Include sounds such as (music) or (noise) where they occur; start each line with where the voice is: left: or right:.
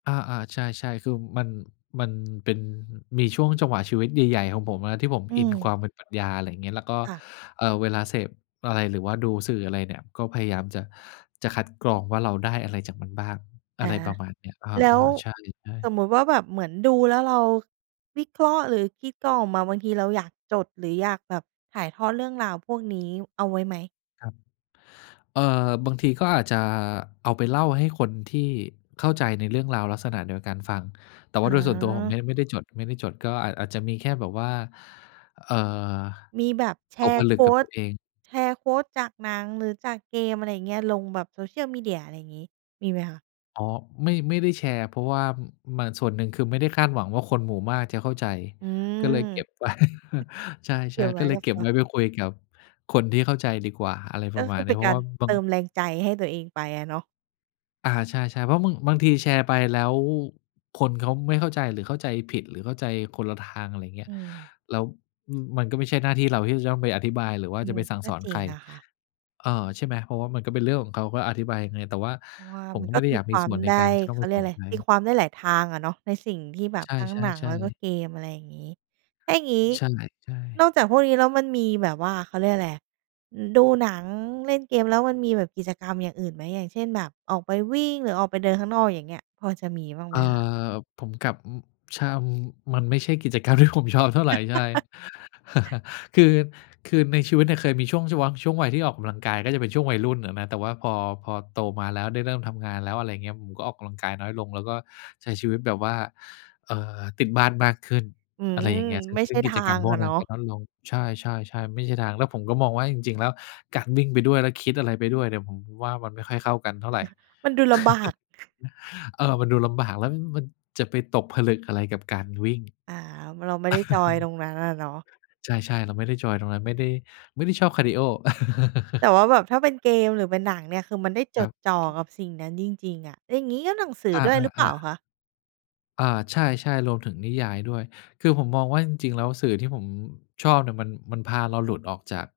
left: อา ๆ ใช่ ๆ คือมัน มันเป็น มีช่วงจังหวะชีวิตใหญ่ ๆ ของผมอะ ที่ผม
right: อื
left: อินคว
right: ม
left: ามเป็นปรัชญา อะไรอย่างเงี้ย แล้วก็
right: ค่ะ
left: เอ่อ เวลาเสพอะไร หรือว่าดูสื่ออะไรเนี่ย ก็พยายามจะ จะคัดกรองว่า เราได้อะไรจากมันบ้าง
right: อ
left: อะ
right: า
left: ไรประมาณนี้
right: แล้
left: อา
right: ว
left: ๆ ใช่
right: ส
left: ๆ
right: มมุติว่าแบบเหมือนดูแล้วเราวิเคราะห์ หรือคิดกรองออกมา บางทีเราอยากจด หรืออยากแบบถ่ายทอดเรื่องราวพวกนี้เอาไว้ไหม?
left: ครับ เอ่อ บางทีก็อาจจะเอาไปเล่าให้คนที่เข้าใจในเรื่องราวลักษณะเดียวกันฟัง แต่ว
right: อ
left: ่า
right: ๋
left: โดยส่วนตัวผมเ
right: อ
left: นี่ยไม่ได้จด ไม่ได้จด ก็อาจ อาจจะมีแค่แบบว่า เอ่อ
right: มีแบบแช
left: ตก
right: ร
left: ผ
right: ์
left: ล
right: โ
left: ึ
right: ค
left: ก
right: ว
left: กับต
right: ต
left: ัวเอง
right: แชร์ โควต จากหนัง หรือจากเกม อะไรอย่างเงี้ย ลงแบบ social media อะไรอย่างงี้ มีไหมคะ?
left: อ๋อ ไม่ ไม่ได้แชร์ เพราะว่า ม มัน ส่วนหนึ่งคือไม่ได้คาดหวังว่า คนหมู่มากจะเข้าใจ
right: อืม
left: ก็เลยเก็บ ไว้ (chuckles) ใช
right: อ เก
left: ่
right: ็บ
left: ๆ
right: ไ
left: ก
right: ว
left: ็
right: ้
left: เล
right: ก
left: ย
right: ับ
left: เก็
right: ต
left: บ
right: ั
left: ไ
right: ว
left: ว้ไปคุยกับคนที่เข้าใจดีกว่า อะไรป
right: ก็
left: ระ
right: ค
left: มา
right: ื
left: ณ
right: อ
left: น
right: เ
left: ี
right: ป
left: ้
right: ็น
left: เพร
right: ก
left: า
right: า
left: ะ
right: ร
left: ว่าบ
right: เ
left: า
right: ต
left: ง
right: ิมแรงใจให้ตัวเองไปอะเนาะ
left: อา ใช่ ๆ เพราะบาง บางทีแชร์ไปแล้วคนเขาไม่เข้าใจ หรือเข้าใจผิด หรือเข้าใจคนละทาง อะไรอย่างเงี้
right: อื
left: ย
right: ม
left: แล้ว ม มันก็ไม่ใช่หน้าที่เราที่จะต้องไปอธิบาย หรือว่า
right: อื
left: จะ
right: ม
left: ไปสั่ง
right: ก็
left: สอน
right: จริ
left: ใค
right: ง
left: ร
right: นะคะ
left: เอ่อ ใช่ไหม เพราะว่ามันก็เป็นเรื่องของเขา ก็อธิบายยังไง แต่ว่า
right: เพราะว่า
left: ผ
right: ม
left: ม
right: ัน
left: ก็
right: ก
left: ไม
right: ็
left: ่ได้
right: ต
left: อ
right: ี
left: ยาก
right: ค
left: มี
right: วา
left: ส
right: ม
left: ่วนใน
right: ได
left: ก
right: ้
left: ารจะต้
right: เ
left: อ
right: ข
left: งไป
right: าเรี
left: ส
right: ยก
left: อ
right: อ
left: น
right: ะไร
left: ใค
right: ตี
left: ร
right: ความได้หลายทางอะเนาะ ในสิ่งที่แบ
left: ใ
right: บ
left: ช
right: ทั้งหนัง แ
left: ่
right: ล้วก็
left: ๆ ๆ
right: เกม อะไรอย่างงี้ ถ้าอย่างงี้
left: ใช่ ใช
right: น
left: ่
right: อกจากพวกนี้แล้วมันมีแบบว่า เขาเรียกอะไรอะ อ ดูหนัง เล่นเกม แล้วมันมีแบบกิจกรรมอย่างอื่นไหม อย่างเช่นแบบออกไปวิ่ง หรือออกไปเดินข้างนอก อย่างเงี้ย พอจะมีบ้าง
left: เ
right: ไ
left: อ
right: หม
left: ่
right: คะ?
left: อ ผมกลับ ช่ำ มันไม่ใช่กิจกรรมที่ ผม ชอบเท่าไร ใช่
right: (laughs)
left: (chuckles) คือ คือในชีวิตเนี่ยเคยมีช่วงชูวัง ช่วงวัยที่ออกกำลังกาย ก็จะเป็นช่วงวัยรุ่นอะนะ แต่ว่าพอ พอโตมาแล้ว ได้เริ่มทำงานแล้ว อะไรอย่างเงี้ย ผมก็ออกกำลังกายน้อยลง แล้วก็ใช้ชีวิตแบบว่า เอ่อ ติดบ้านมากขึ้น
right: อื
left: อะ
right: ม
left: ไรอย่างเงี้ย ซึ่ง
right: ไม่ใ
left: ซ
right: ช
left: ึ่
right: ่
left: งก
right: ท
left: ิจ
right: า
left: กรร
right: ง
left: มพว
right: อ
left: ก
right: ะเ
left: น
right: น
left: ั้
right: า
left: นก
right: ะ
left: ็น้อยลง ใช่ ๆ ๆ ไม่ใช่ทาง แล้วผมก็มองว่า จริง ๆ แล้วการวิ่งไปด้วย แล้วคิดอะไรไปด้วยเนี่ย ผมว่ามันไม่ค่อยเข้ากันเท่าไร
right: มันดูลำบาก (chuckles)
left: (chuckles) เออ มันดูลำบาก แล้ววิ่งมัน จะไปตกผลึกอะไรกับการวิ่ง
right: อา เราไม่ได้จอยตรงนั้นอะเนาะ
left: (chuckles) ใช่ ๆ เราไม่ได้จอยตรงนั้น ไม่ได้ ไม่ได้ชอบคาร์ดีโอ
right: แต่
left: (chuckles)
right: ว่าแบบถ้าเป็นเกมหรือเป็นหนังเนี่ย คือมันได้
left: ค
right: จ
left: รั
right: ดจ่อ
left: บ
right: กับสิ่งนั้นจริง ๆ อะ อย่างงี้ก็หนังสือ
left: อ
right: ด้วยหรือเปล่
left: า
right: า
left: ๆ ๆ
right: คะ?
left: อา ใช่ ๆ รวมถึงนิยายด้วย คือผมมองว่า จริง ๆ แล้วสื่อที่ผมชอบเนี่ยมัน มันพาเราหลุดออกจาก